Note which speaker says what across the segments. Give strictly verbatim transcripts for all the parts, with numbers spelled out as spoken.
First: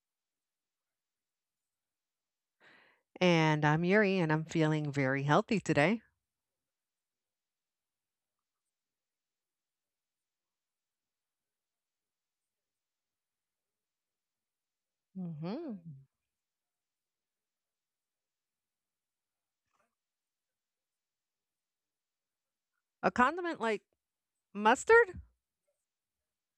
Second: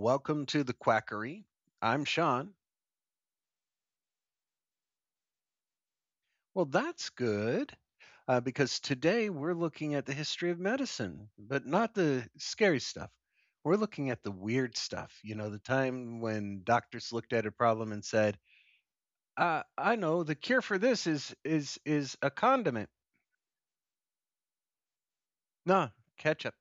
Speaker 1: Welcome to the Quackery. I'm Sean.
Speaker 2: And I'm Yuri, and I'm feeling very healthy today.
Speaker 1: Well, that's good uh, because today we're looking at the history of medicine, but not the scary stuff. We're looking at the weird stuff. You know, the
Speaker 2: Mm-hmm.
Speaker 1: time when doctors looked at a problem and said, uh, "I know the cure for this is is is a condiment."
Speaker 2: A condiment like mustard?
Speaker 1: No, ketchup.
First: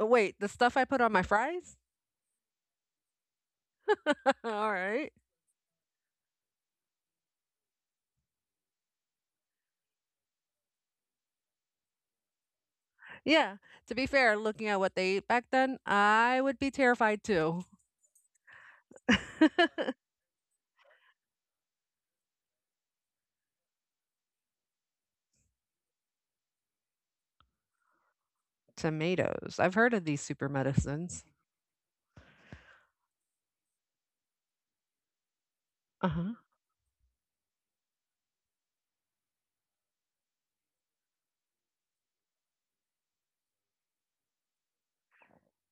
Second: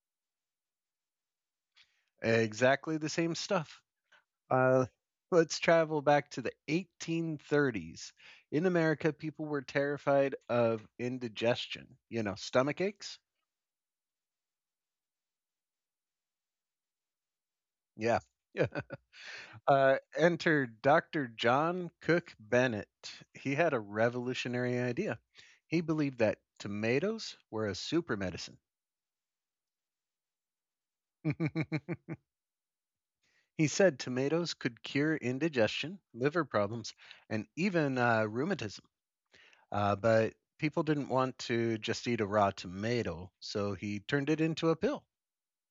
Speaker 2: Oh, wait, the stuff I put on my fries?
Speaker 1: Exactly the same stuff.
Speaker 2: All
Speaker 1: Uh,
Speaker 2: right.
Speaker 1: let's travel back to the eighteen thirties. In America, people were terrified of indigestion, you know, stomach aches.
Speaker 2: Yeah. To be fair, looking at what they ate back then, I would be terrified too.
Speaker 1: Yeah. Yeah. Uh, enter doctor John Cook Bennett. He had a revolutionary idea. He believed that tomatoes were a super medicine.
Speaker 2: Tomatoes. I've heard of these super medicines.
Speaker 1: He said tomatoes could cure indigestion,
Speaker 2: Uh huh.
Speaker 1: liver problems, and even uh, rheumatism. Uh, but people didn't want to just eat a raw tomato, so he turned it into a pill.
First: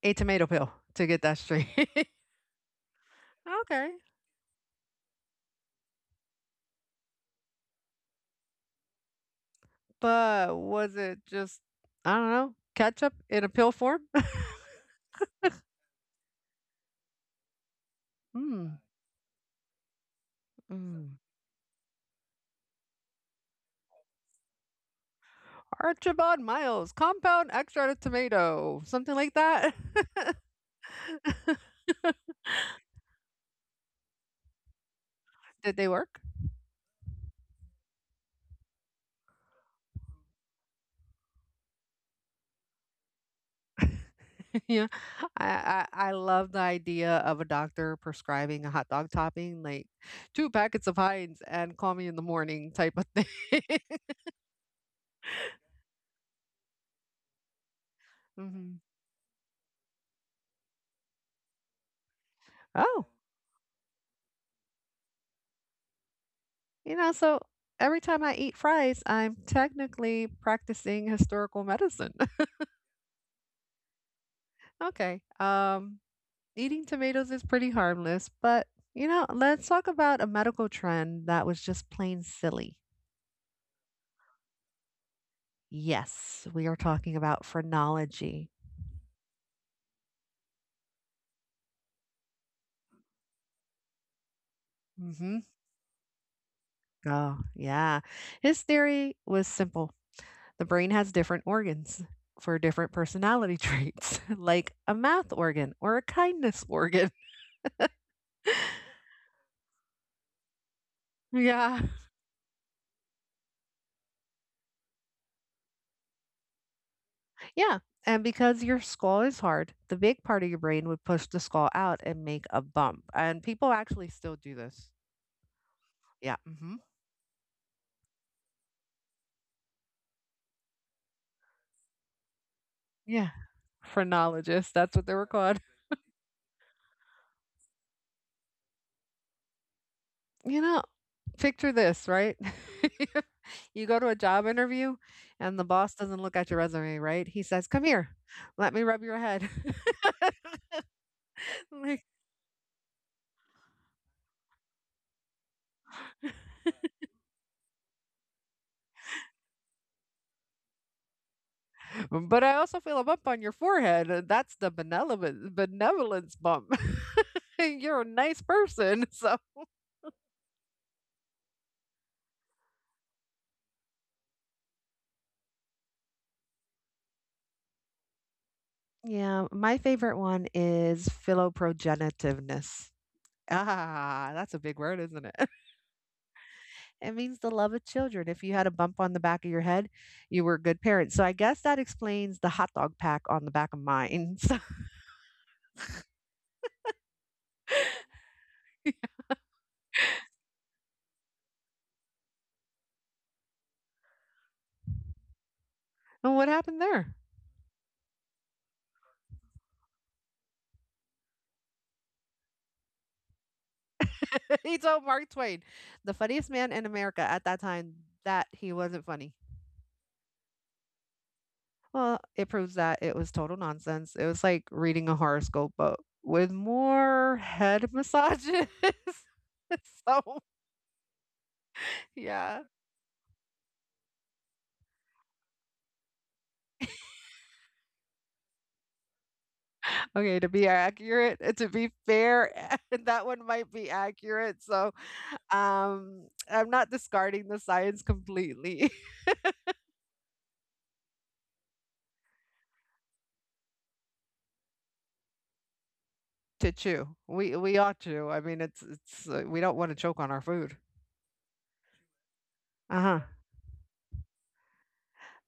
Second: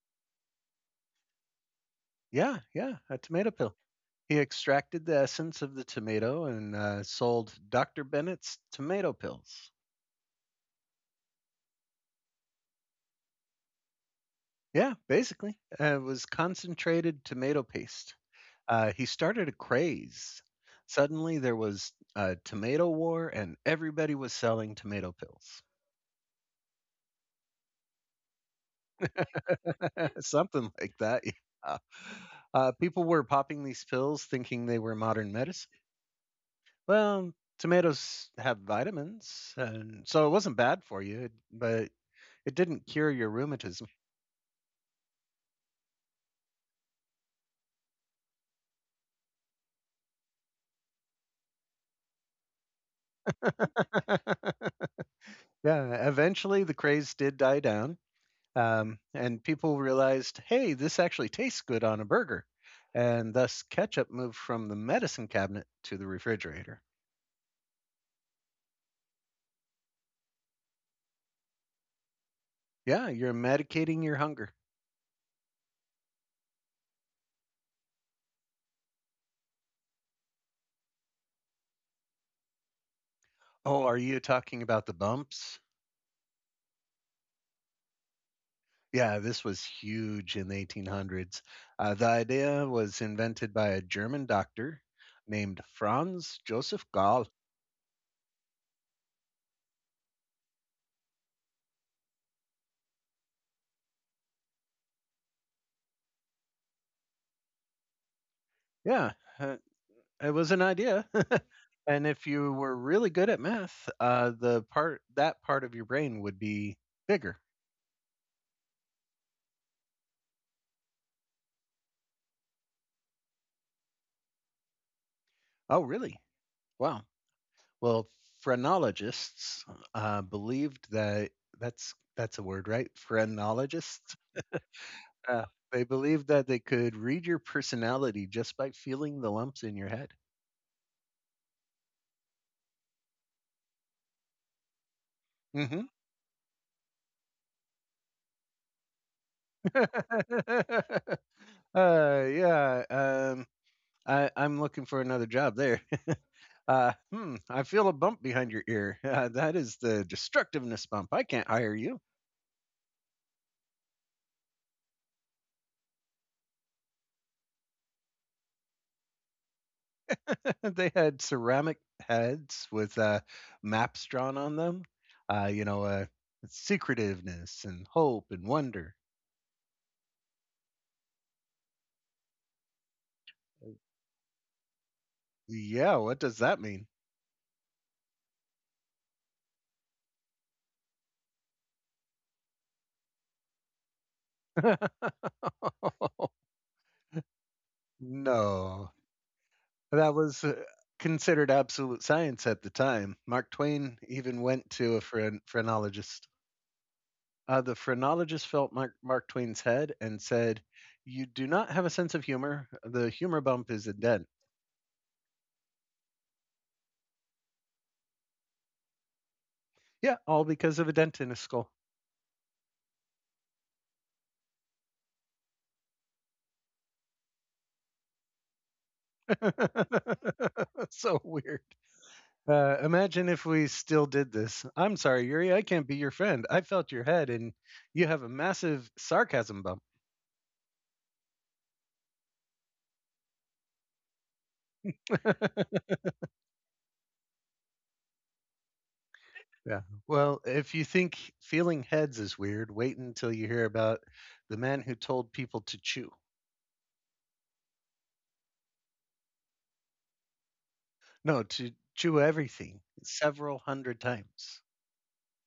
Speaker 2: A tomato pill to get that straight.
Speaker 1: Yeah, yeah, a tomato pill.
Speaker 2: Okay.
Speaker 1: He extracted the essence of the tomato and uh, sold doctor Bennett's tomato pills.
Speaker 2: But was it just, I don't know, ketchup in a pill form?
Speaker 1: Yeah, basically, uh, it was concentrated tomato paste.
Speaker 2: Hmm.
Speaker 1: Uh, he started a craze. Suddenly, there was a tomato war, and everybody was selling tomato pills.
Speaker 2: Archibald Miles, compound extract of tomato, something like that.
Speaker 1: Something like that, yeah. Uh, people were popping these pills thinking they were modern medicine.
Speaker 2: Did they work?
Speaker 1: Well, tomatoes have vitamins, and so it wasn't bad for you, but it didn't cure your rheumatism.
Speaker 2: Yeah, I, I I love the idea of a doctor prescribing a hot dog topping, like two packets of Heinz and call me in the morning type of thing.
Speaker 1: Yeah, eventually the craze did die down,
Speaker 2: Hmm.
Speaker 1: um, and people realized, hey, this actually tastes good on a burger,
Speaker 2: Oh,
Speaker 1: and thus ketchup moved from the medicine cabinet to the refrigerator.
Speaker 2: you know, so every time I eat fries, I'm technically practicing historical medicine.
Speaker 1: Yeah, you're medicating your hunger.
Speaker 2: okay, um, eating tomatoes is pretty harmless, but you know, let's talk about a medical trend that was just plain silly.
Speaker 1: Oh, are you talking about the bumps?
Speaker 2: Yes, we are talking about phrenology.
Speaker 1: Yeah, this was huge in the eighteen hundreds. Uh, the idea was invented by a German doctor
Speaker 2: Hmm.
Speaker 1: named Franz Joseph Gall.
Speaker 2: Oh, yeah. His theory was simple: the brain has different organs for different personality traits, like a math organ or a kindness organ.
Speaker 1: Yeah, uh, it was an idea.
Speaker 2: Yeah.
Speaker 1: And if you were really good at math, uh, the part that part of your brain would be bigger.
Speaker 2: Yeah. And because your skull is hard, the big part of your brain would push the skull out and make a bump. And people actually still do this.
Speaker 1: Oh, really?
Speaker 2: Yeah. Mm-hmm.
Speaker 1: Wow. Well, phrenologists uh, believed that that's that's a word, right?
Speaker 2: Yeah,
Speaker 1: Phrenologists.
Speaker 2: phrenologists, that's what they were
Speaker 1: Yeah,
Speaker 2: called.
Speaker 1: they believed that they could read your personality just by feeling the lumps in your head.
Speaker 2: You know, Picture this, right? You go to a job interview and the
Speaker 1: Mhm.
Speaker 2: boss doesn't look at your resume, right? He says, "Come here. Let me rub your head." I'm like,
Speaker 1: Uh, yeah, um, I I'm looking for another job there. Uh, hmm, I feel a bump behind your ear. Uh, that is the destructiveness bump. I can't hire you.
Speaker 2: "But I also feel a bump on your forehead. Uh, That's the benevolent benevolence bump. You're a nice person." So,
Speaker 1: They had ceramic heads with uh, maps drawn on them. Uh, you know, uh, Secretiveness and hope and wonder.
Speaker 2: yeah, my favorite one is philoprogenitiveness. Ah, that's a big word, isn't it?
Speaker 1: Yeah, what does that mean?
Speaker 2: It means the love of children. If you had a bump on the back of your head, you were a good parent. So I guess that explains the hot dog pack on the back of mine. So,
Speaker 1: No. That was uh, considered absolute science at the time. Mark Twain even went to a phren- phrenologist.
Speaker 2: and what happened there?
Speaker 1: Uh, the phrenologist felt Mark, Mark Twain's head and said, "You do not have a sense of humor. The humor bump is a dent."
Speaker 2: He told Mark Twain, the funniest man in America at that time, that he wasn't funny.
Speaker 1: Yeah, all because of a dent in a skull.
Speaker 2: Well, it proves that it was total nonsense. It was like reading a horoscope, but with more head massages. So,
Speaker 1: So weird.
Speaker 2: yeah.
Speaker 1: Uh, imagine if we still did this. I'm sorry, Yuri, I can't be your friend. I felt your head and you have a massive sarcasm bump.
Speaker 2: Okay, to be accurate, uh, to be fair, that one might be accurate. So, um, I'm not discarding the science completely.
Speaker 1: Yeah. Well, if you think feeling heads is weird, wait until you hear about the man who told people to chew.
Speaker 2: To chew, we we ought to. I mean, it's it's uh, we don't want to choke on our food.
Speaker 1: No, to chew everything
Speaker 2: Uh huh.
Speaker 1: several hundred times.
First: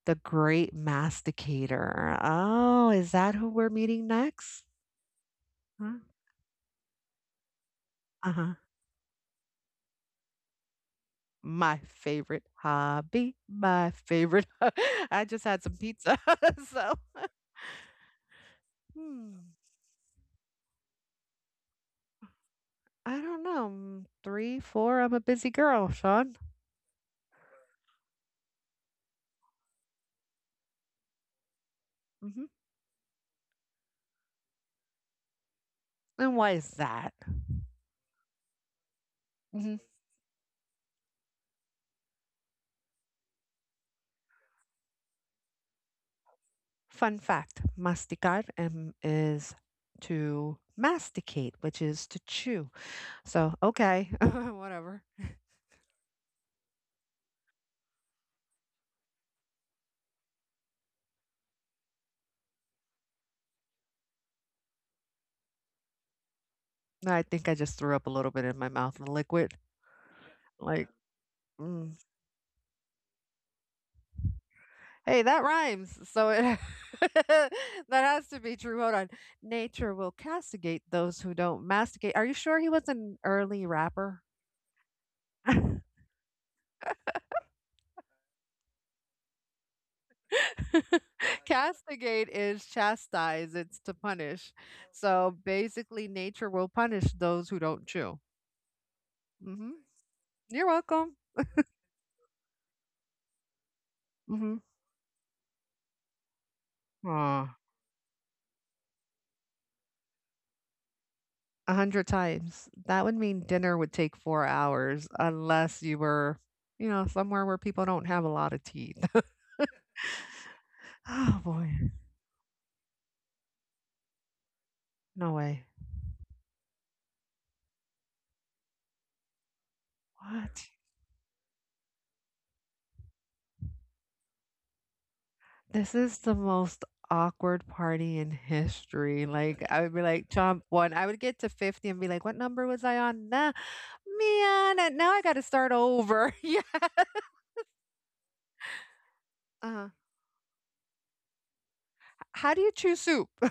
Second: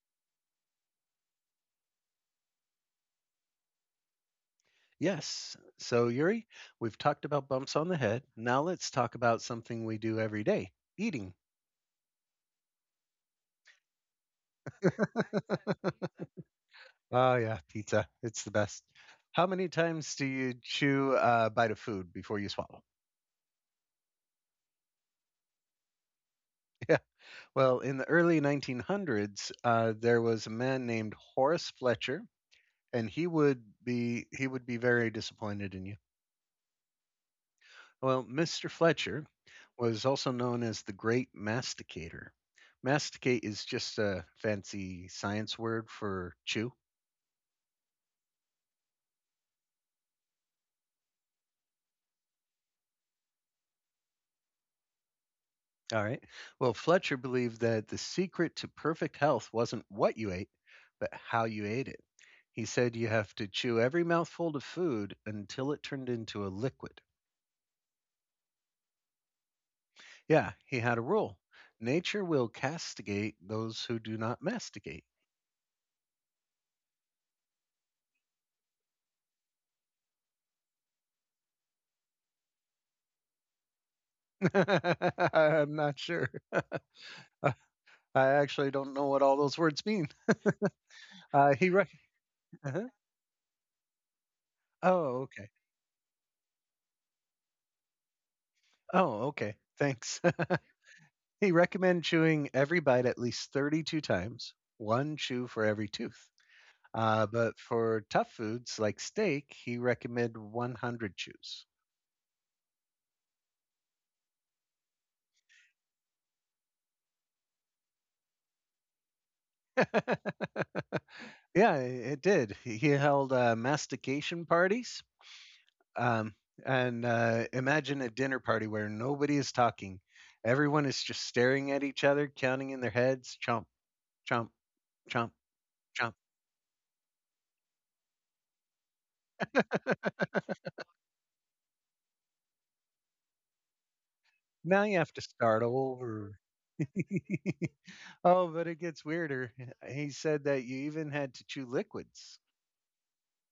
Speaker 2: The great masticator. Oh, is that who we're meeting next?
Speaker 1: Yes.
Speaker 2: Huh?
Speaker 1: So, Yuri, we've talked about bumps on the head.
Speaker 2: Uh huh.
Speaker 1: Now let's talk about something we do every day: eating.
Speaker 2: My favorite hobby. My favorite. I just had some pizza, so.
Speaker 1: Oh, yeah, pizza. It's the best. How
Speaker 2: Hmm.
Speaker 1: many times do you chew a bite of food before you swallow?
Speaker 2: I don't know, mm, three, four, I'm a busy girl, Sean.
Speaker 1: Yeah. Well, in the early nineteen hundreds, uh, there was a man named Horace Fletcher
Speaker 2: Mhm.
Speaker 1: and he would be he would be very disappointed in you.
Speaker 2: And why is that?
Speaker 1: Well, mister Fletcher
Speaker 2: Mhm.
Speaker 1: was also known as the Great Masticator. Masticate is just a fancy science word for chew.
Speaker 2: Fun fact, masticar um, is to masticate, which is to chew. So, okay, whatever.
Speaker 1: All right. Well, Fletcher believed that the secret to perfect health wasn't what you ate, but how you ate it. He said you have to chew every mouthful of food until it turned into a liquid.
Speaker 2: I think I just threw up a little bit in my mouth, the liquid.
Speaker 1: Yeah, he
Speaker 2: Like,
Speaker 1: had a rule.
Speaker 2: mm.
Speaker 1: Nature will castigate those who do not masticate.
Speaker 2: Hey, that rhymes. So it that has to be true. Hold on. Nature will castigate those who don't masticate. Are you sure he was an early rapper?
Speaker 1: I'm not sure. Uh, I actually don't know what all those words mean. Uh, he rec-
Speaker 2: Castigate is
Speaker 1: uh
Speaker 2: chastise, it's to punish.
Speaker 1: Oh,
Speaker 2: So
Speaker 1: okay.
Speaker 2: basically, nature will punish those who don't chew.
Speaker 1: Oh, okay.
Speaker 2: Hmm.
Speaker 1: Thanks.
Speaker 2: You're welcome.
Speaker 1: He recommended chewing every bite at least thirty-two times,
Speaker 2: Hmm.
Speaker 1: one chew for every tooth. Uh,
Speaker 2: Aw,
Speaker 1: but for tough foods like steak, he recommended one hundred chews.
Speaker 2: a hundred times. That would mean dinner would take four hours unless you were, you know, somewhere where people don't have a lot of teeth. Oh boy,
Speaker 1: Yeah, it did. He held uh, mastication parties.
Speaker 2: no way.
Speaker 1: Um, and uh, Imagine a dinner party where nobody is talking.
Speaker 2: What?
Speaker 1: Everyone is just staring at each other, counting in their heads, chomp, chomp, chomp,
Speaker 2: This
Speaker 1: chomp.
Speaker 2: is the most awkward party in history. Like, I would be like, chomp one. I would get to fifty and be like, what number was I on? Nah, man,
Speaker 1: Now
Speaker 2: uh,
Speaker 1: you have
Speaker 2: now
Speaker 1: to
Speaker 2: I got to
Speaker 1: start
Speaker 2: start over.
Speaker 1: over.
Speaker 2: Yeah.
Speaker 1: Oh, but it gets weirder.
Speaker 2: uh
Speaker 1: He said that you even had to chew liquids.
Speaker 2: How do you choose soup?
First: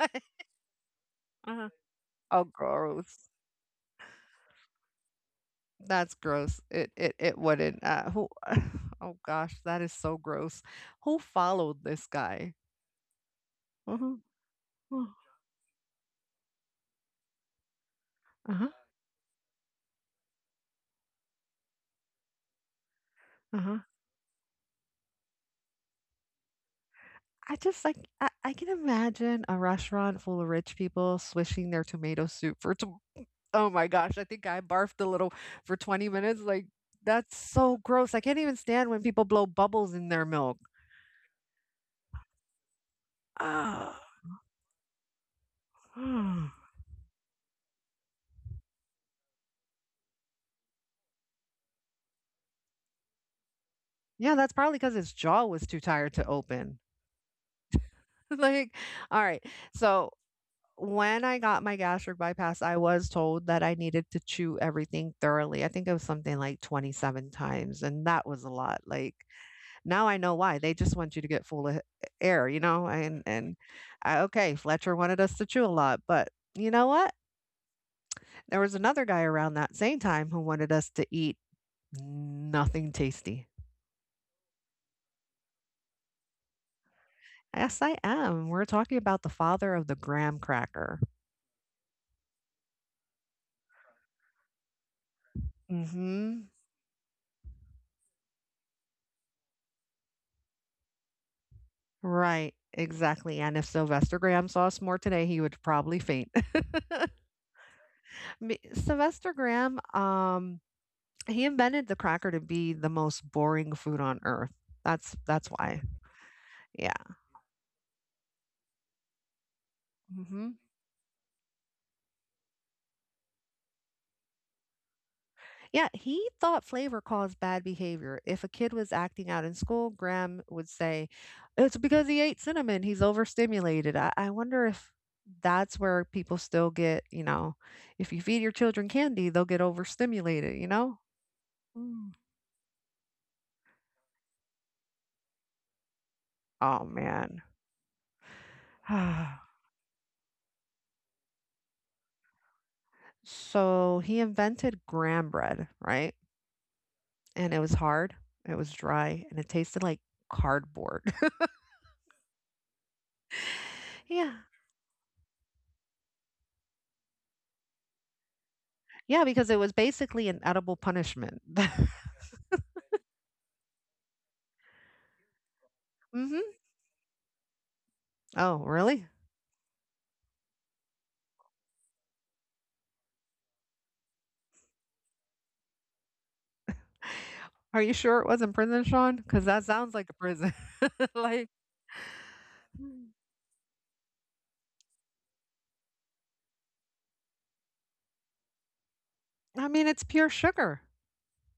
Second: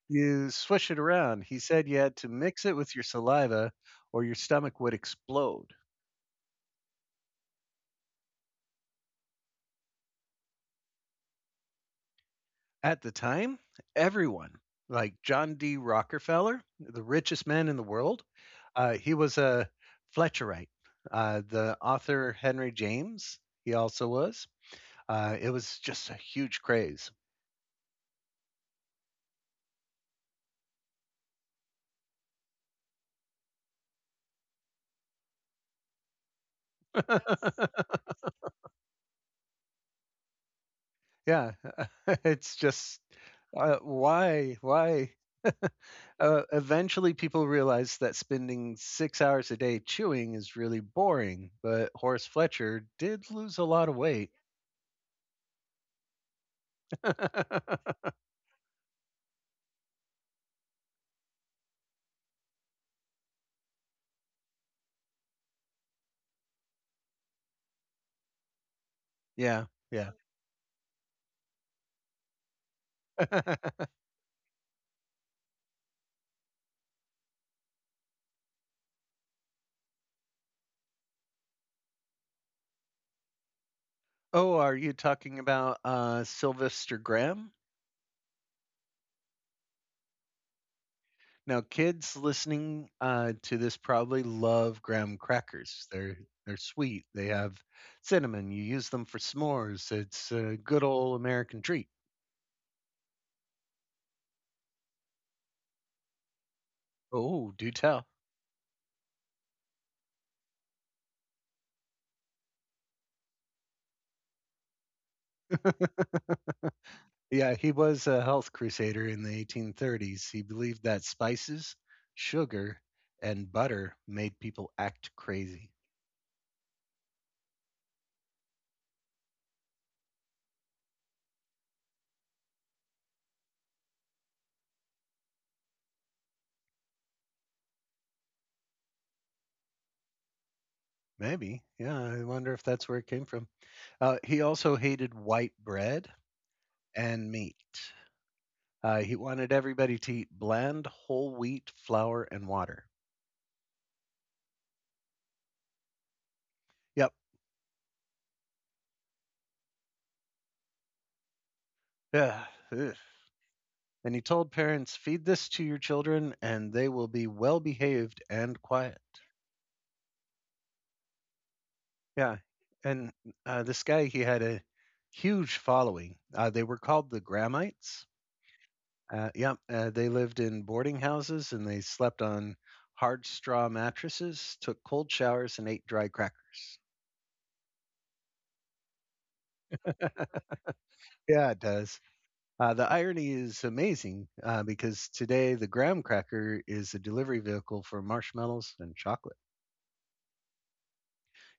Speaker 2: Like,
Speaker 1: You swish it around. He
Speaker 2: uh
Speaker 1: said you had to
Speaker 2: oh,
Speaker 1: mix it with your
Speaker 2: gross.
Speaker 1: saliva or your stomach would explode.
Speaker 2: That's gross. It it it wouldn't. Uh, who? Oh gosh, that is so gross. Who followed this guy?
Speaker 1: At the time,
Speaker 2: Uh-huh.
Speaker 1: everyone,
Speaker 2: Uh-huh.
Speaker 1: like John D. Rockefeller, the richest man in the world,
Speaker 2: Uh-huh.
Speaker 1: uh, he was a Fletcherite. Uh, the author Henry James, he also was. Uh, it was just a huge craze.
Speaker 2: I just like I, I can imagine a restaurant full of rich people swishing their tomato soup for tw- Oh my gosh, I think I barfed a little for twenty minutes. Like that's so gross. I can't even stand when people blow bubbles in their milk.
Speaker 1: Yeah, it's just uh,
Speaker 2: Ah.
Speaker 1: why, why? Uh, eventually, people realized that spending six hours a day chewing is really boring, but Horace Fletcher did lose a lot of weight.
Speaker 2: Yeah, that's probably because his jaw was too tired to open. Like, all right. So when I got my gastric bypass, I was told that I needed to chew everything thoroughly. I think it was something like twenty-seven times, and that was a lot. Like.
Speaker 1: Yeah,
Speaker 2: Now
Speaker 1: yeah.
Speaker 2: I know why. They just want you to get full of air, you know? And and I, okay, Fletcher wanted us to chew a lot, but you know what? There was another guy around that same time who wanted us to eat nothing tasty.
Speaker 1: Oh, are you talking about uh, Sylvester Graham?
Speaker 2: Yes, I am. We're talking about the father of the graham cracker.
Speaker 1: Now, kids listening uh, to this probably love graham crackers. They're
Speaker 2: Mm-hmm.
Speaker 1: they're sweet. They have cinnamon. You use them for s'mores. It's a good old American treat.
Speaker 2: Right. Exactly. And if Sylvester Graham saw us more today, he would probably faint.
Speaker 1: Oh, do tell.
Speaker 2: Me- Sylvester Graham, um, he invented the cracker to be the most boring food on earth. That's that's why. Yeah.
Speaker 1: Yeah, he was a health crusader in the eighteen thirties. He
Speaker 2: Mhm.
Speaker 1: believed that spices, sugar, and butter made people act crazy.
Speaker 2: Yeah, he thought flavor caused bad behavior. If a kid was acting out in school, Graham would say, "It's because he ate cinnamon. He's overstimulated." I, I wonder if that's where people still get, you know, if you feed your children candy, they'll get overstimulated, you know?
Speaker 1: Maybe. Yeah,
Speaker 2: Mm.
Speaker 1: I wonder if that's where it came from. Uh, he also hated white bread
Speaker 2: Oh,
Speaker 1: and
Speaker 2: man.
Speaker 1: meat. Uh, he wanted everybody to eat bland whole wheat, flour, and water.
Speaker 2: So he invented graham bread, right?
Speaker 1: Yep.
Speaker 2: And it was hard, it was dry, and it tasted like cardboard.
Speaker 1: Ugh. Ugh. And he
Speaker 2: Yeah.
Speaker 1: told parents, feed this to your children and they will be well behaved and quiet.
Speaker 2: Yeah, because it was basically an edible punishment.
Speaker 1: Yeah. And uh, this guy, he had a huge following.
Speaker 2: Mhm.
Speaker 1: Uh, they were called the Grahamites.
Speaker 2: Oh, really?
Speaker 1: Uh, yep. Uh, they lived in boarding houses and they slept on hard straw mattresses, took cold showers, and ate dry crackers.
Speaker 2: Are you sure it wasn't prison, Sean? Because that sounds like a prison. Like,
Speaker 1: Yeah, it does. Uh, the irony is amazing uh, because today the graham cracker is a delivery vehicle for marshmallows and chocolate.
Speaker 2: I mean, it's pure sugar.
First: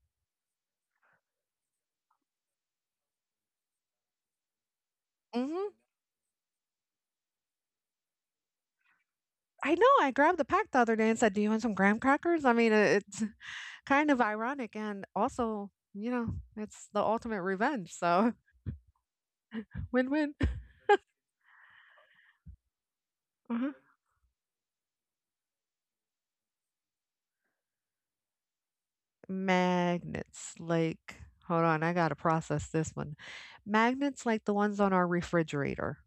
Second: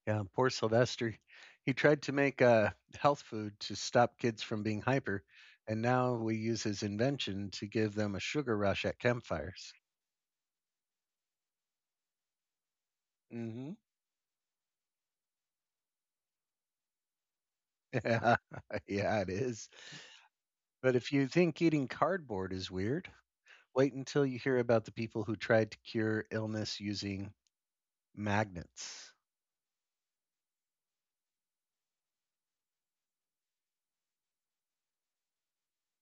Speaker 1: Yeah, poor Sylvester. He tried to make a health food to stop kids from being hyper,
Speaker 2: Mhm.
Speaker 1: and now we use his invention to give them a sugar rush at campfires.
Speaker 2: I know, I grabbed the pack the other day and said, "Do you want some graham crackers?" I mean, it it's
Speaker 1: Mm hmm
Speaker 2: kind of ironic and also, you know, it's the ultimate revenge, so
Speaker 1: Yeah, yeah, it is.
Speaker 2: win-win.
Speaker 1: But if you think eating cardboard is weird,
Speaker 2: Uh-huh.
Speaker 1: wait until you hear about the people who tried to cure illness using magnets.
Speaker 2: Magnets, like hold on, I gotta process this one. Magnets like the ones on our refrigerator.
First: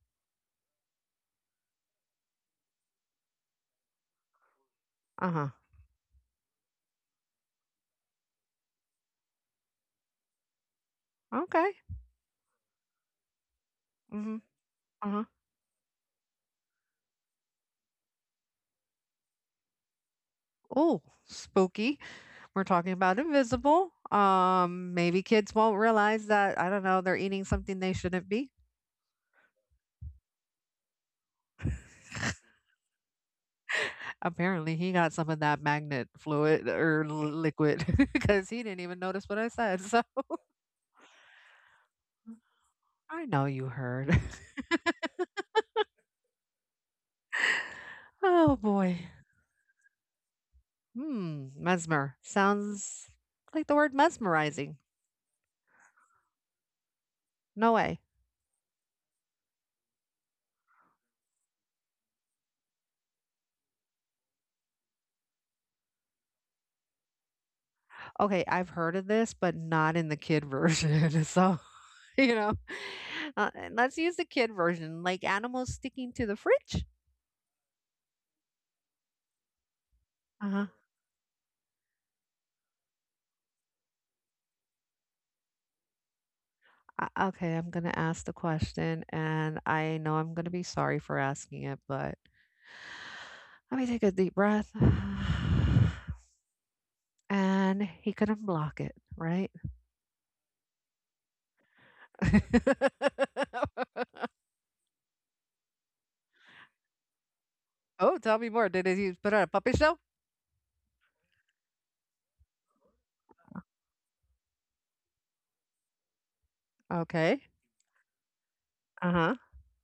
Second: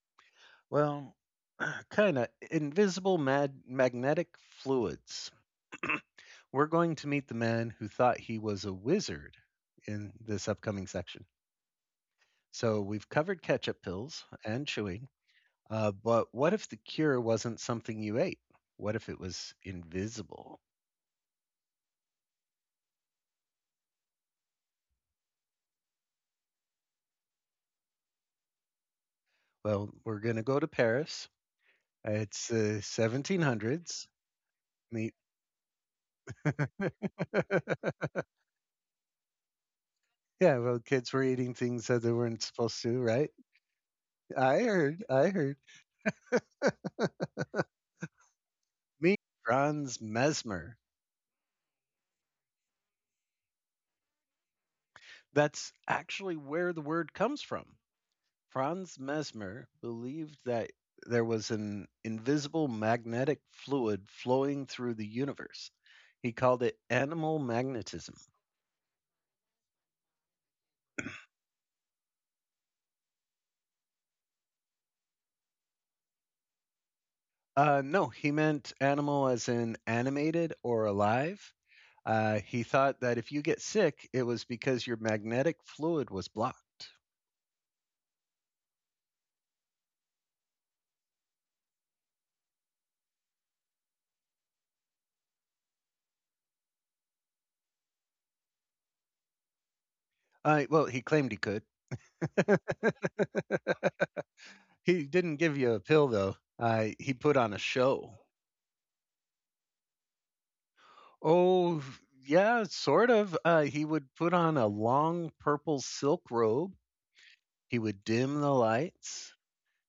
Speaker 1: Well, kinda. Invisible mag- magnetic fluids.
Speaker 2: Uh-huh.
Speaker 1: We're going to meet the man who thought he was a wizard in this upcoming section.
Speaker 2: Okay.
Speaker 1: So we've covered ketchup pills
Speaker 2: Mhm.
Speaker 1: and chewing,
Speaker 2: Uh-huh.
Speaker 1: uh, but what if the cure wasn't something you ate? What if it was invisible?
Speaker 2: Oh, spooky. We're talking about invisible. Um, maybe kids won't realize that, I don't know, they're eating something they shouldn't be.
Speaker 1: Well, we're going to go to Paris. It's the seventeen hundreds.
Speaker 2: Apparently, he
Speaker 1: Neat.
Speaker 2: got some of that magnet fluid or l- liquid because he didn't even notice what I said. So
Speaker 1: Yeah, well, kids were eating things that they weren't supposed to,
Speaker 2: I
Speaker 1: right?
Speaker 2: know you heard.
Speaker 1: I heard. I heard.
Speaker 2: Oh boy.
Speaker 1: Meet Franz Mesmer.
Speaker 2: Hmm. Mesmer. Sounds like the word mesmerizing.
Speaker 1: That's actually where the word comes from.
Speaker 2: No way.
Speaker 1: Franz Mesmer believed that there was an invisible magnetic fluid flowing through the universe. He called it animal magnetism.
Speaker 2: Okay. I've heard of this, but not in the kid version. So, you know, uh, let's use the kid version, like animals sticking to the fridge.
Speaker 1: Uh, no, he meant animal as in animated
Speaker 2: Uh
Speaker 1: or alive. Uh, he thought that if you get sick, it was because your magnetic fluid was blocked.
Speaker 2: Uh, okay, I'm gonna ask the question, and I know I'm gonna be sorry for asking it, but let me take a deep breath. And he couldn't block it, right?
Speaker 1: Uh, well, he claimed he could. He didn't give you a pill though. Uh, he put on a show.
Speaker 2: Oh, tell me more. Did he put on a puppet show?
Speaker 1: Oh, yeah, sort of. Uh, he would put on a long purple silk robe.
Speaker 2: Okay.
Speaker 1: He would dim the lights.
Speaker 2: Uh-huh.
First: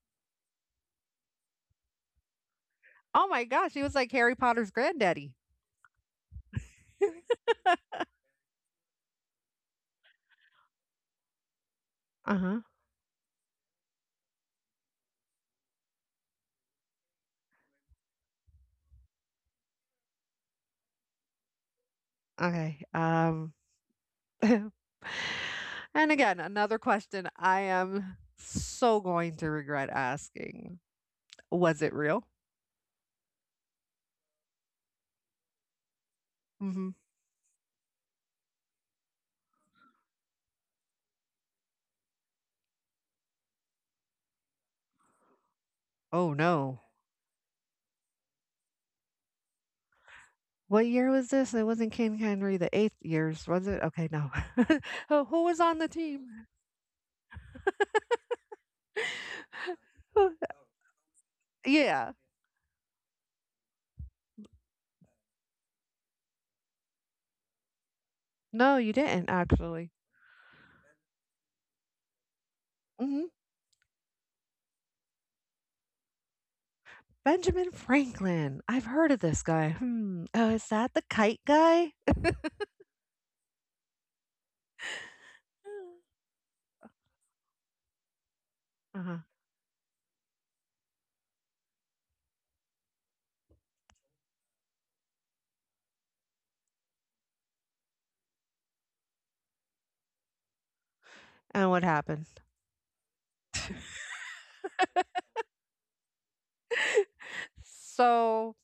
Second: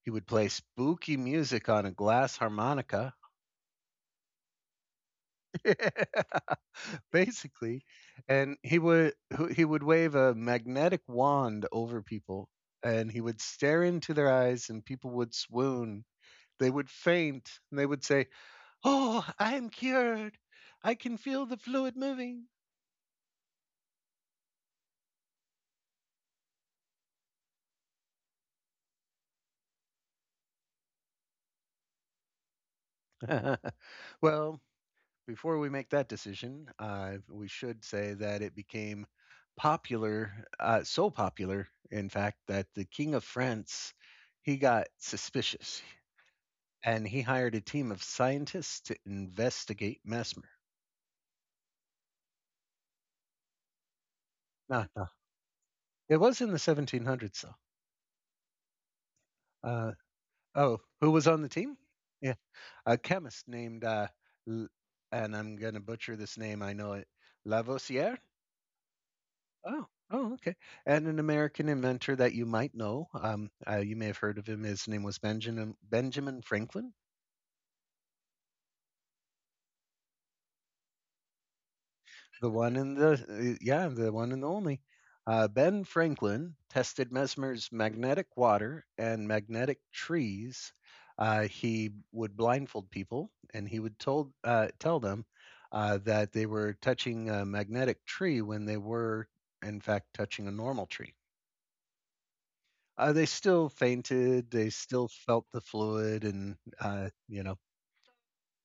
Speaker 1: He would play spooky music on a glass harmonica,
Speaker 2: Oh my gosh, he was like Harry Potter's granddaddy.
Speaker 1: basically, and he would he would wave a magnetic wand over people,
Speaker 2: Uh-huh.
Speaker 1: and he would stare into their eyes, and people would swoon. They would faint, and they would say, "Oh, I am cured. I can feel the fluid moving."
Speaker 2: Okay. Um and again, another question I am so going to regret asking. Was it real?
Speaker 1: Well, before we make that decision, uh, we should say that it became popular, uh, so popular, in fact, that the King of France, he got suspicious
Speaker 2: Oh, no.
Speaker 1: and he hired a team of scientists to investigate mesmer.
Speaker 2: What year was this? It wasn't King Henry the eighth years, was it? Okay, no.
Speaker 1: No, no,
Speaker 2: Who who was on the
Speaker 1: it was
Speaker 2: team?
Speaker 1: in the seventeen hundreds though. Uh,
Speaker 2: Who?
Speaker 1: Oh, who was on the team?
Speaker 2: Yeah.
Speaker 1: Yeah, a chemist named, uh, L- and I'm gonna butcher this name. I know it, Lavoisier.
Speaker 2: No, you didn't
Speaker 1: Oh,
Speaker 2: actually.
Speaker 1: oh, okay. And an American inventor that you might know.
Speaker 2: Mhm.
Speaker 1: Um, uh, you may have heard of him. His name was Benjamin Benjamin Franklin.
Speaker 2: Benjamin Franklin. I've heard of this guy. Hmm. Oh, is that the kite guy?
Speaker 1: The one and the yeah, the one and only. Uh, Ben Franklin tested Mesmer's magnetic water
Speaker 2: Uh-huh.
Speaker 1: and magnetic trees. Uh, he would blindfold people, and he would told uh, tell them uh, that they were touching a magnetic tree when they were, in fact, touching a normal tree.
Speaker 2: And what happened?
Speaker 1: Uh, they still fainted. They still felt the fluid, and uh, you know,
Speaker 2: So,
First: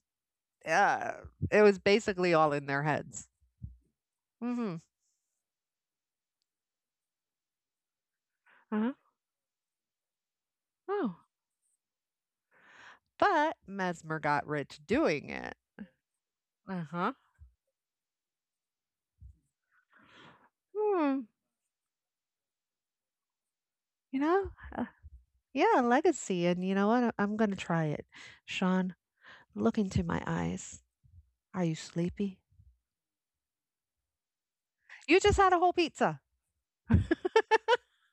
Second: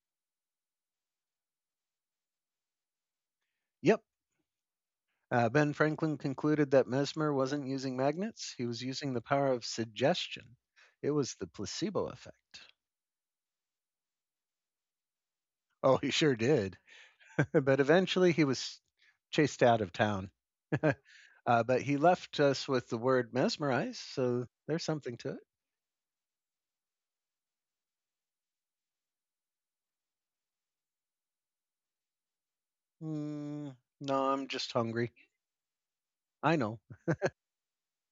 Speaker 2: yeah, it was basically all in their heads.
Speaker 1: yep.
Speaker 2: Mhm.
Speaker 1: Uh, ben Franklin concluded that Mesmer wasn't using magnets, he was
Speaker 2: Uh-huh.
Speaker 1: using the power of suggestion. It
Speaker 2: Oh.
Speaker 1: was the placebo effect.
Speaker 2: But Mesmer got rich doing it.
Speaker 1: Oh, he sure did.
Speaker 2: Uh-huh.
Speaker 1: But eventually he was chased out of town. Uh,
Speaker 2: Hmm.
Speaker 1: but he left us with the word mesmerize,
Speaker 2: You
Speaker 1: so
Speaker 2: know?
Speaker 1: there's something to it.
Speaker 2: Yeah, legacy. And you know what? I- I'm going to try it. Sean, look into my eyes. Are you sleepy?
Speaker 1: Mm, no, I'm just hungry.
Speaker 2: You just had a whole pizza.
Speaker 1: I know.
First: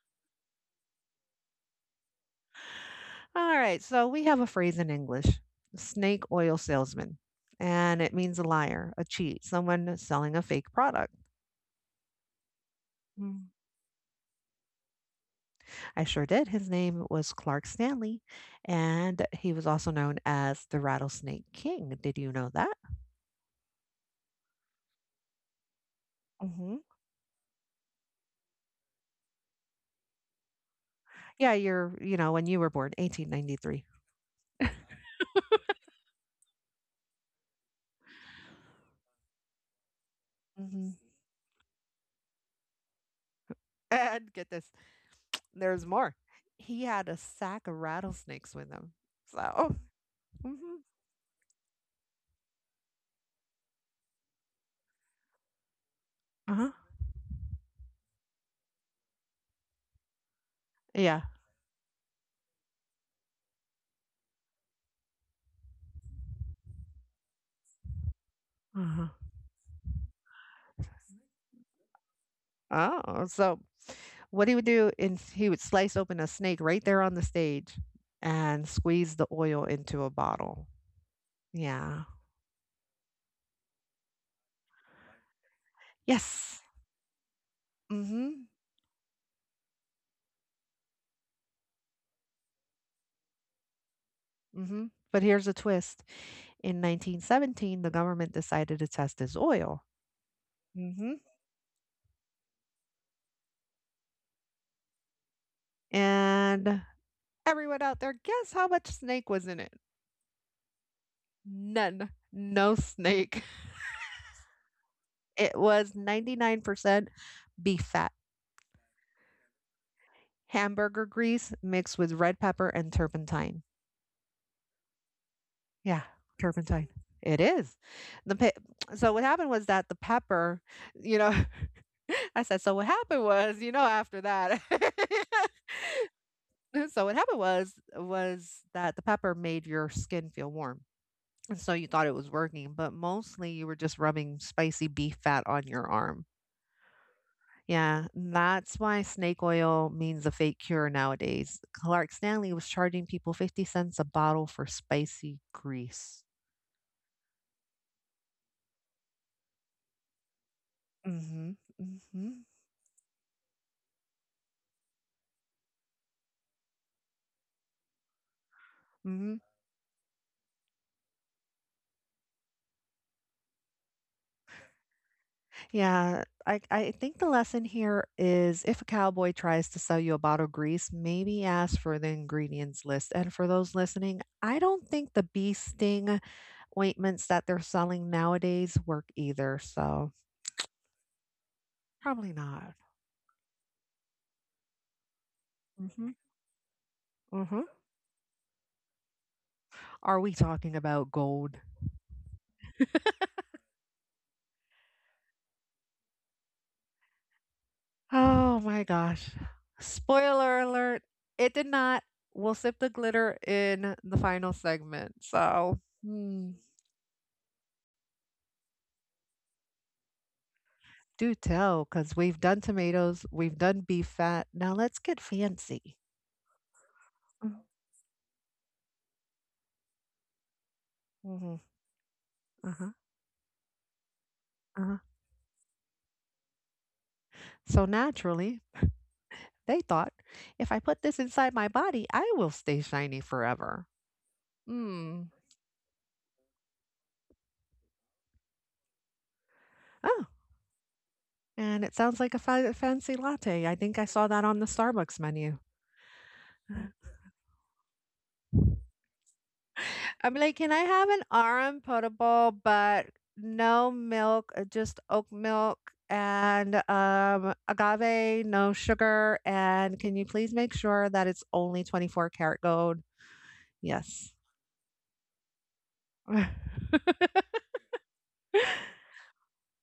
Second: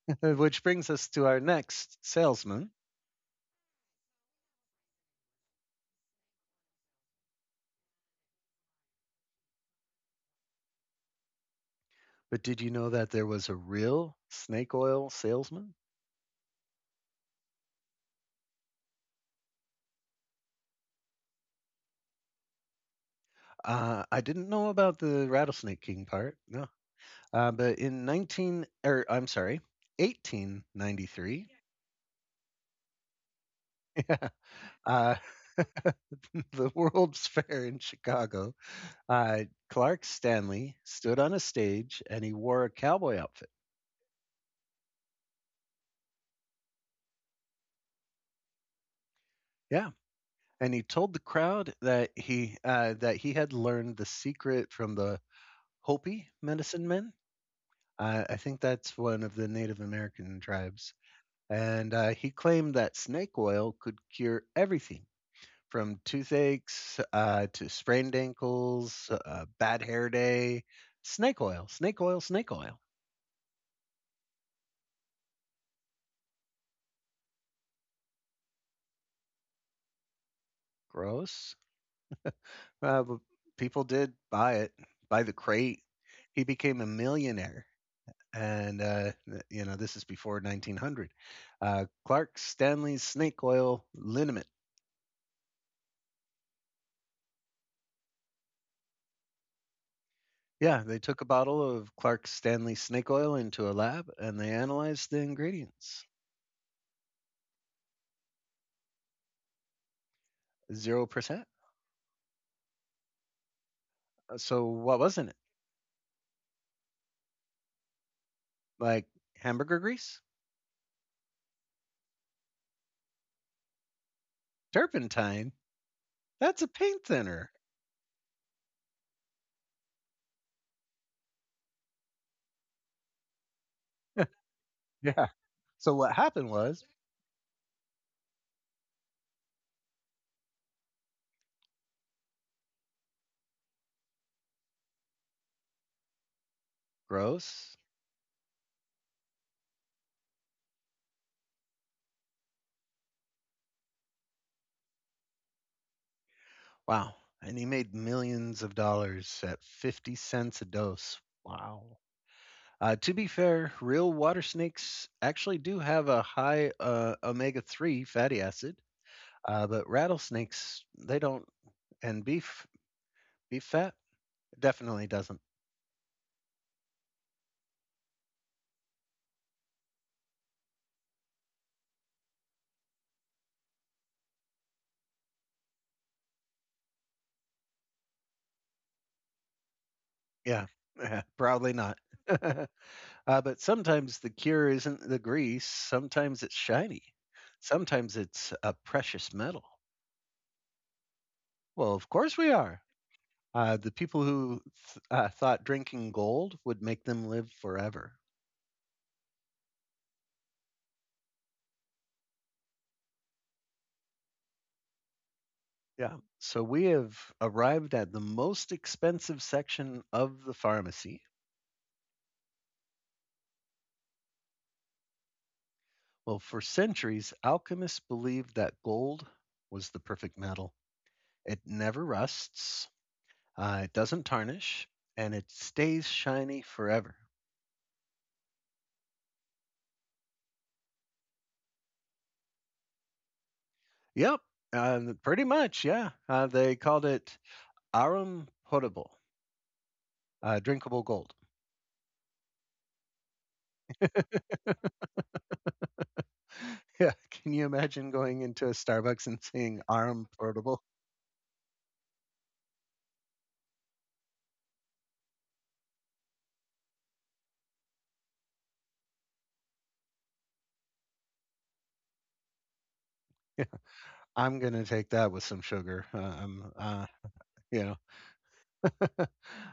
Speaker 1: Which brings us to our next salesman.
Speaker 2: All right. So we have a phrase in English: snake oil salesman. And it means a liar, a cheat, someone selling a fake product.
Speaker 1: But did you know that there
Speaker 2: Mm.
Speaker 1: was a real snake oil salesman?
Speaker 2: I sure did. His name was Clark Stanley. And he was also known as the Rattlesnake King. Did you know that?
Speaker 1: Uh, I didn't know about the Rattlesnake King part. No,
Speaker 2: Hmm.
Speaker 1: Uh, but in nineteen, or I'm sorry, eighteen ninety-three,
Speaker 2: Yeah, you're, you know, when you were born, eighteen ninety-three.
Speaker 1: uh, the World's Fair in Chicago, uh, Clark Stanley
Speaker 2: Hmm.
Speaker 1: stood on a stage and he wore a cowboy outfit.
Speaker 2: And get this. There's more. He had a sack of rattlesnakes with him. So.
Speaker 1: Yeah, and
Speaker 2: Mhm.
Speaker 1: he told the crowd that he uh, that he had learned the secret from the Hopi
Speaker 2: Uh-huh.
Speaker 1: medicine men. Uh, I think that's one of the Native American tribes,
Speaker 2: Yeah.
Speaker 1: and uh, he claimed that snake oil could cure everything, from toothaches, uh, to sprained
Speaker 2: Uh-huh.
Speaker 1: ankles, uh, bad hair day, snake oil, snake oil, snake oil.
Speaker 2: Oh, so what he would do is he would slice open a snake right there on the stage and squeeze the oil into a bottle.
Speaker 1: Gross.
Speaker 2: Yeah.
Speaker 1: Uh, but people did buy it by the crate. He
Speaker 2: Yes.
Speaker 1: became a millionaire.
Speaker 2: Mm-hmm.
Speaker 1: And, uh, you know, this is before nineteen hundred. Uh, Clark Stanley's snake oil liniment.
Speaker 2: Mm-hmm. But here's a twist. In nineteen seventeen, the government decided to test his oil.
Speaker 1: Yeah, they
Speaker 2: Mm-hmm.
Speaker 1: took a bottle of Clark Stanley snake oil into a lab and they analyzed the ingredients.
Speaker 2: And everyone out there, guess how much snake was in it?
Speaker 1: zero percent.
Speaker 2: None. No snake.
Speaker 1: So what was in it?
Speaker 2: It was ninety-nine percent beef fat,
Speaker 1: Like hamburger grease?
Speaker 2: hamburger grease mixed with red pepper and turpentine.
Speaker 1: Turpentine?
Speaker 2: Yeah,
Speaker 1: That's a
Speaker 2: turpentine.
Speaker 1: paint
Speaker 2: It
Speaker 1: thinner.
Speaker 2: is. The pe- so what happened was that the pepper, you know, I said so what happened was, you know, after that.
Speaker 1: Yeah. So what happened was
Speaker 2: so what happened was was that the pepper made your skin feel warm. And so you thought it was working, but mostly you were just rubbing spicy beef fat on your arm.
Speaker 1: gross.
Speaker 2: Yeah, that's why snake oil means a fake cure nowadays. Clark Stanley was charging people fifty cents a bottle for spicy grease.
Speaker 1: Wow. And he made millions of dollars at fifty cents a dose.
Speaker 2: Mm-hmm.
Speaker 1: Wow.
Speaker 2: Mm-hmm.
Speaker 1: Uh, to be fair, real water snakes actually do have a high uh, omega three fatty acid,
Speaker 2: hmm
Speaker 1: uh, but rattlesnakes, they don't. And beef, beef fat definitely doesn't.
Speaker 2: Yeah, I, I think the lesson here is if a cowboy tries to sell you a bottle of grease, maybe ask for the ingredients list. And for those listening, I don't think the bee sting ointments that they're selling nowadays work either. So
Speaker 1: Yeah. Probably not.
Speaker 2: probably not.
Speaker 1: Uh, but sometimes the cure isn't the grease,
Speaker 2: Mm hmm.
Speaker 1: sometimes it's shiny,
Speaker 2: Mm hmm.
Speaker 1: sometimes it's a precious metal.
Speaker 2: Are we talking about gold?
Speaker 1: Well, of course we are. Uh, the people who th- uh, thought drinking gold would make them live forever.
Speaker 2: Oh my gosh. Spoiler alert, it did not. We'll sip the glitter in the final segment. So,
Speaker 1: Yeah.
Speaker 2: hmm,
Speaker 1: So we have arrived at the most expensive section of the pharmacy.
Speaker 2: do tell, because we've done tomatoes, we've done beef fat. Now let's get fancy.
Speaker 1: Well, for centuries, alchemists believed that gold was the perfect metal.
Speaker 2: Mm-hmm.
Speaker 1: It never
Speaker 2: Uh-huh.
Speaker 1: rusts, uh, it doesn't tarnish,
Speaker 2: Uh-huh.
Speaker 1: and it stays shiny forever.
Speaker 2: So, naturally, they thought if I put this inside my body, I will stay shiny forever.
Speaker 1: Yep,
Speaker 2: Hmm.
Speaker 1: um, pretty much, yeah. Uh, they called it Arum Potable,
Speaker 2: Oh,
Speaker 1: uh, drinkable gold.
Speaker 2: and it sounds like a fa- fancy latte. I think I saw that on the Starbucks menu.
Speaker 1: Yeah, can you imagine going into a Starbucks and seeing
Speaker 2: I'm
Speaker 1: Arum
Speaker 2: like, "Can I
Speaker 1: Potable?
Speaker 2: have an R M potable, but no milk, uh, just oat milk and, um, agave, no sugar, and can you please make sure that it's only twenty-four karat gold?"
Speaker 1: Yeah,
Speaker 2: Yes.
Speaker 1: I'm gonna take that with some sugar. uh, Um, uh, you know,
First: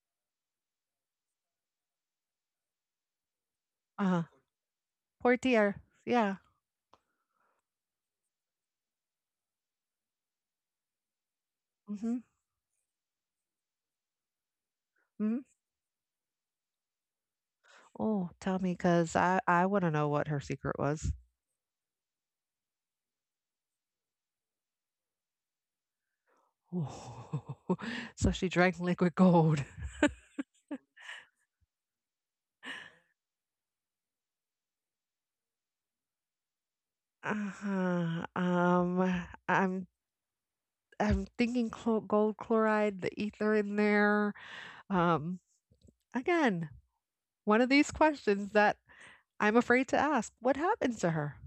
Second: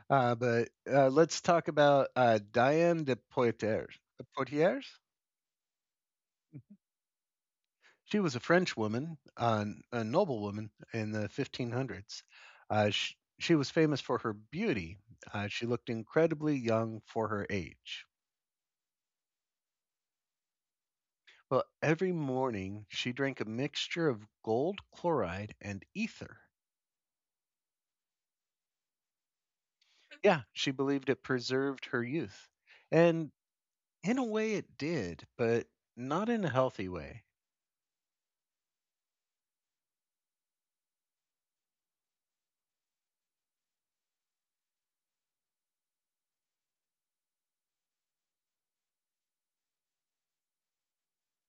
Speaker 1: uh, but uh, let's talk about uh, Diane de Poitiers.
Speaker 2: Uh-huh.
Speaker 1: De Poitiers.
Speaker 2: Portier, yeah,
Speaker 1: She was a French woman, uh, a noblewoman in the
Speaker 2: mhm,
Speaker 1: fifteen hundreds. Uh, she, she was famous for her beauty.
Speaker 2: mhm.
Speaker 1: Uh, she looked incredibly young for her age.
Speaker 2: Oh, tell me, cause I I wanna know what her secret was.
Speaker 1: Well, every morning she drank a mixture of gold chloride and ether.
Speaker 2: Oh. So she drank liquid gold.
Speaker 1: Yeah, she believed it preserved her youth. And in a way it did, but not in a healthy way.
Speaker 2: Uh-huh. um, I'm I'm thinking clo gold chloride, the ether in there. Um, again, one of these questions that I'm afraid to ask. What happened to her?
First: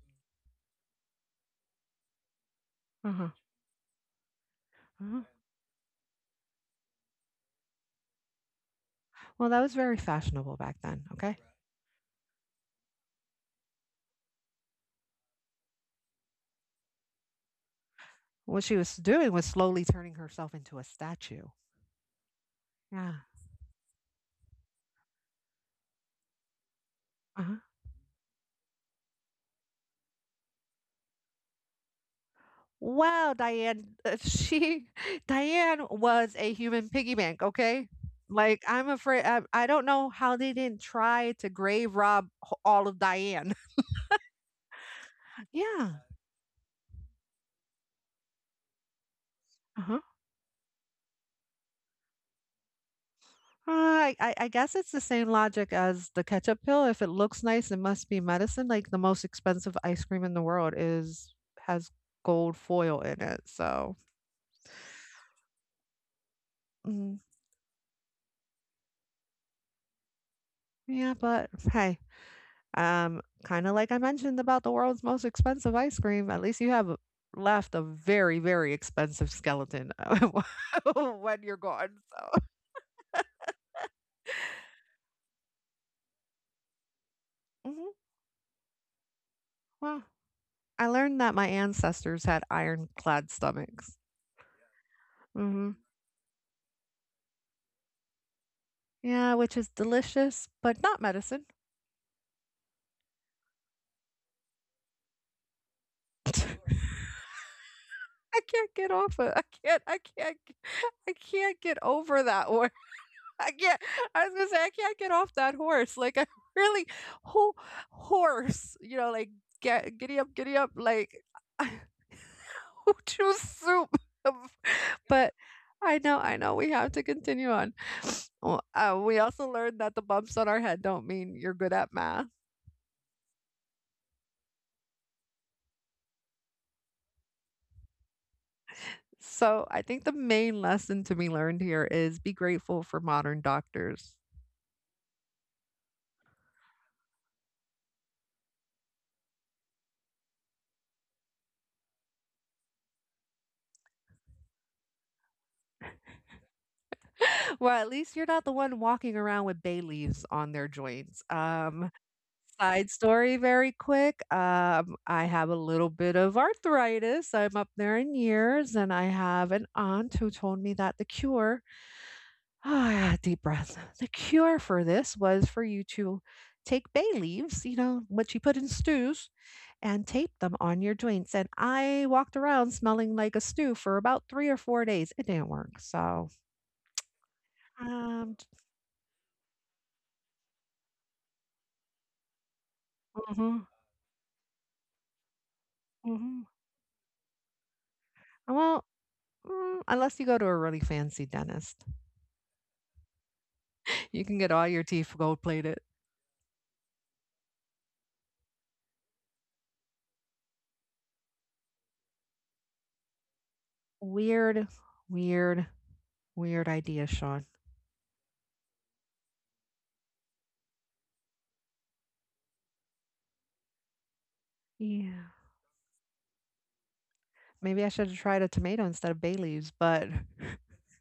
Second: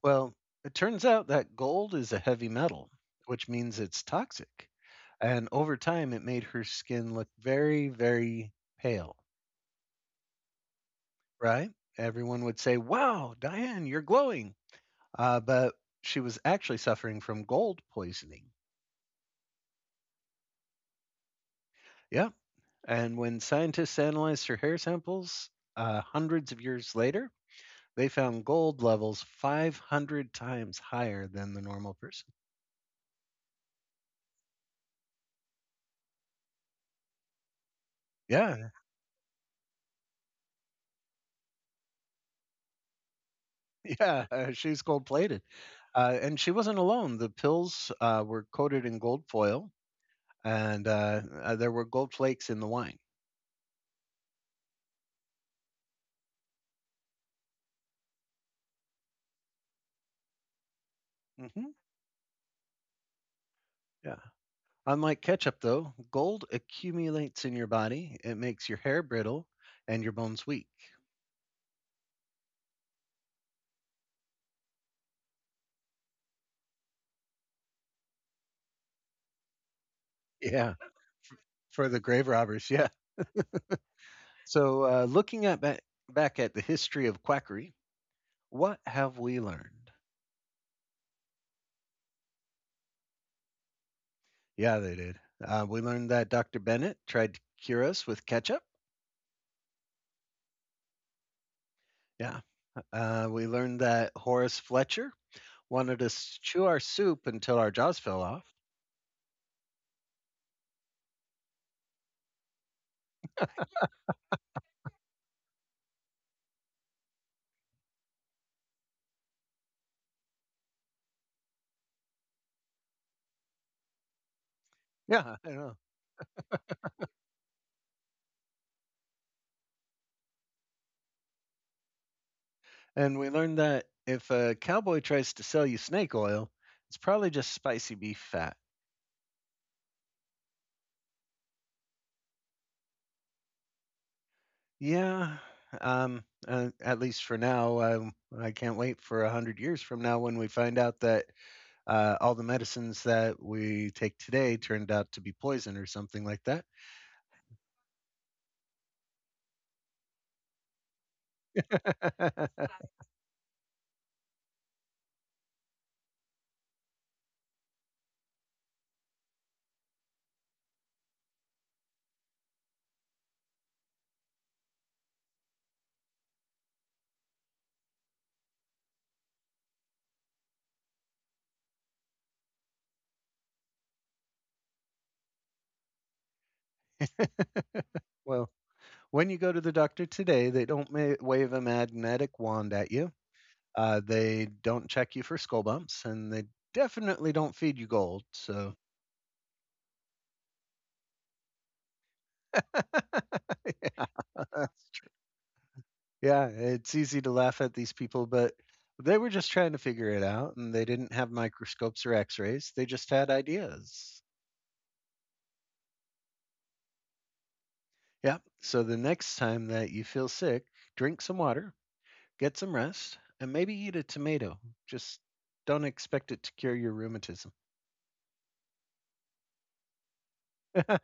Speaker 1: Well, it turns out that gold is a heavy metal,
Speaker 2: Uh-huh.
Speaker 1: which means it's toxic.
Speaker 2: Uh-huh.
Speaker 1: And over time, it made her skin look very, very pale,
Speaker 2: Well, that was very fashionable back then, okay?
Speaker 1: right? Everyone would say, "Wow, Diane, you're glowing." Uh, but she was actually suffering from gold poisoning.
Speaker 2: What she was doing was slowly turning herself into a statue.
Speaker 1: Yeah.
Speaker 2: Yeah.
Speaker 1: And when scientists analyzed her hair samples uh, hundreds of years later,
Speaker 2: Uh-huh.
Speaker 1: they found gold levels five hundred times higher than the normal person.
Speaker 2: Wow, Diane, uh, she Diane was a human piggy bank, okay? Like
Speaker 1: Yeah,
Speaker 2: I'm afraid I, I don't know how they didn't try to grave rob h- all of Diane.
Speaker 1: yeah, uh, she's gold plated.
Speaker 2: Yeah.
Speaker 1: Uh, and she wasn't alone. The pills uh, were coated in gold foil, and uh, uh, there were gold flakes in the wine.
Speaker 2: Uh, I I I guess it's the same logic as the ketchup pill. If it looks nice, it must be medicine. Like the most expensive ice cream in the world is
Speaker 1: Hmm.
Speaker 2: has gold foil in it. So,
Speaker 1: Yeah. Unlike ketchup, though, gold
Speaker 2: mm,
Speaker 1: accumulates in your body. It makes your hair brittle and your bones weak.
Speaker 2: yeah, but hey, um, kind of like I mentioned about the world's most expensive ice cream, at least you have a- left a very, very expensive skeleton
Speaker 1: Yeah.
Speaker 2: when you're
Speaker 1: For
Speaker 2: gone.
Speaker 1: the grave
Speaker 2: So,
Speaker 1: robbers. Yeah. So, uh, looking at ba- back at the history of quackery,
Speaker 2: hmm
Speaker 1: what have we learned?
Speaker 2: well, I learned that my ancestors had ironclad stomachs.
Speaker 1: Yeah, they did. Uh,
Speaker 2: hmm
Speaker 1: we learned that doctor Bennett tried to cure us with ketchup.
Speaker 2: Yeah, which is delicious, but not medicine.
Speaker 1: Yeah. Uh, we learned that Horace Fletcher wanted
Speaker 2: I
Speaker 1: us to chew our soup until our jaws fell off.
Speaker 2: can't get off it. I can't I can't g I can't get over that one. I can't I was gonna say, I can't get off that horse, like, I really who horse, you know, like, "Get giddy up, giddy up," like, who chews soup? But
Speaker 1: Yeah, I know.
Speaker 2: I know, I know, we have to continue on. Well, uh, we also learned that the bumps on our head don't mean you're good at math.
Speaker 1: And we learned that if a cowboy tries to sell you snake oil, it's probably just spicy beef fat.
Speaker 2: So I think the main lesson to be learned here is be grateful for modern doctors.
Speaker 1: Yeah. Um, uh, at least for now, um, I can't wait for a hundred years from now when we find out that uh, all the medicines that we take today turned out to be poison or something like that.
Speaker 2: Well, at least you're not the one walking around with bay leaves on their joints. Um, side story very quick. Um, I have a little bit of arthritis. I'm up there in years, and I have an aunt who told me that the cure. Ah, yeah, deep breath. The cure for this was for you to take bay leaves, you know, what you put in stews, and tape them on your joints. And I walked around smelling like a stew for about three or four days. It didn't work. So, um,
Speaker 1: Well, when you go to the doctor today, they don't ma- wave a magnetic wand at you.
Speaker 2: hmm
Speaker 1: Uh, they don't check you for skull bumps, and they
Speaker 2: hmm
Speaker 1: definitely don't feed you gold. So,
Speaker 2: well, mm, unless you go to a really fancy dentist, you can get
Speaker 1: yeah.
Speaker 2: all your teeth gold plated.
Speaker 1: Yeah, it's easy to laugh at these people, but they were just trying to figure it out, and they didn't have microscopes or x rays. They just had ideas.
Speaker 2: Weird, weird, weird idea, Sean.
Speaker 1: Yeah. So the next time that you feel sick, drink some water, get some rest and maybe eat a tomato. Just
Speaker 2: Yeah.
Speaker 1: don't expect it to cure your rheumatism.
Speaker 2: Maybe I should have tried a tomato instead of bay leaves, but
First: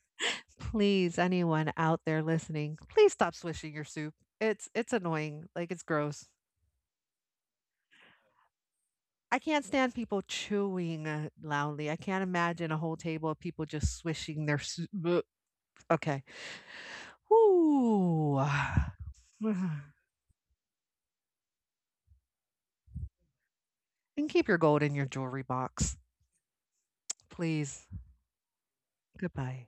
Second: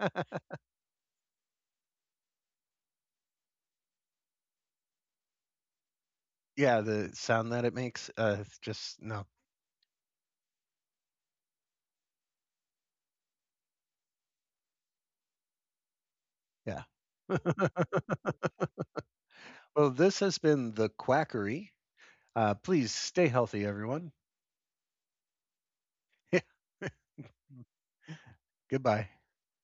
Speaker 2: please, anyone out there listening, please stop swishing your soup. It's it's annoying. Like it's gross.
Speaker 1: Yeah, the sound that it makes, uh, just no.
Speaker 2: I can't stand people chewing uh, loudly. I can't imagine a whole table of people just swishing their soup. Bleh. Okay.
Speaker 1: Yeah.
Speaker 2: Whoo. And
Speaker 1: Well, this has been the quackery. Uh, please stay healthy, everyone.
Speaker 2: keep your gold in your jewelry box,
Speaker 1: Yeah.
Speaker 2: please.
Speaker 1: Goodbye.
Speaker 2: Goodbye.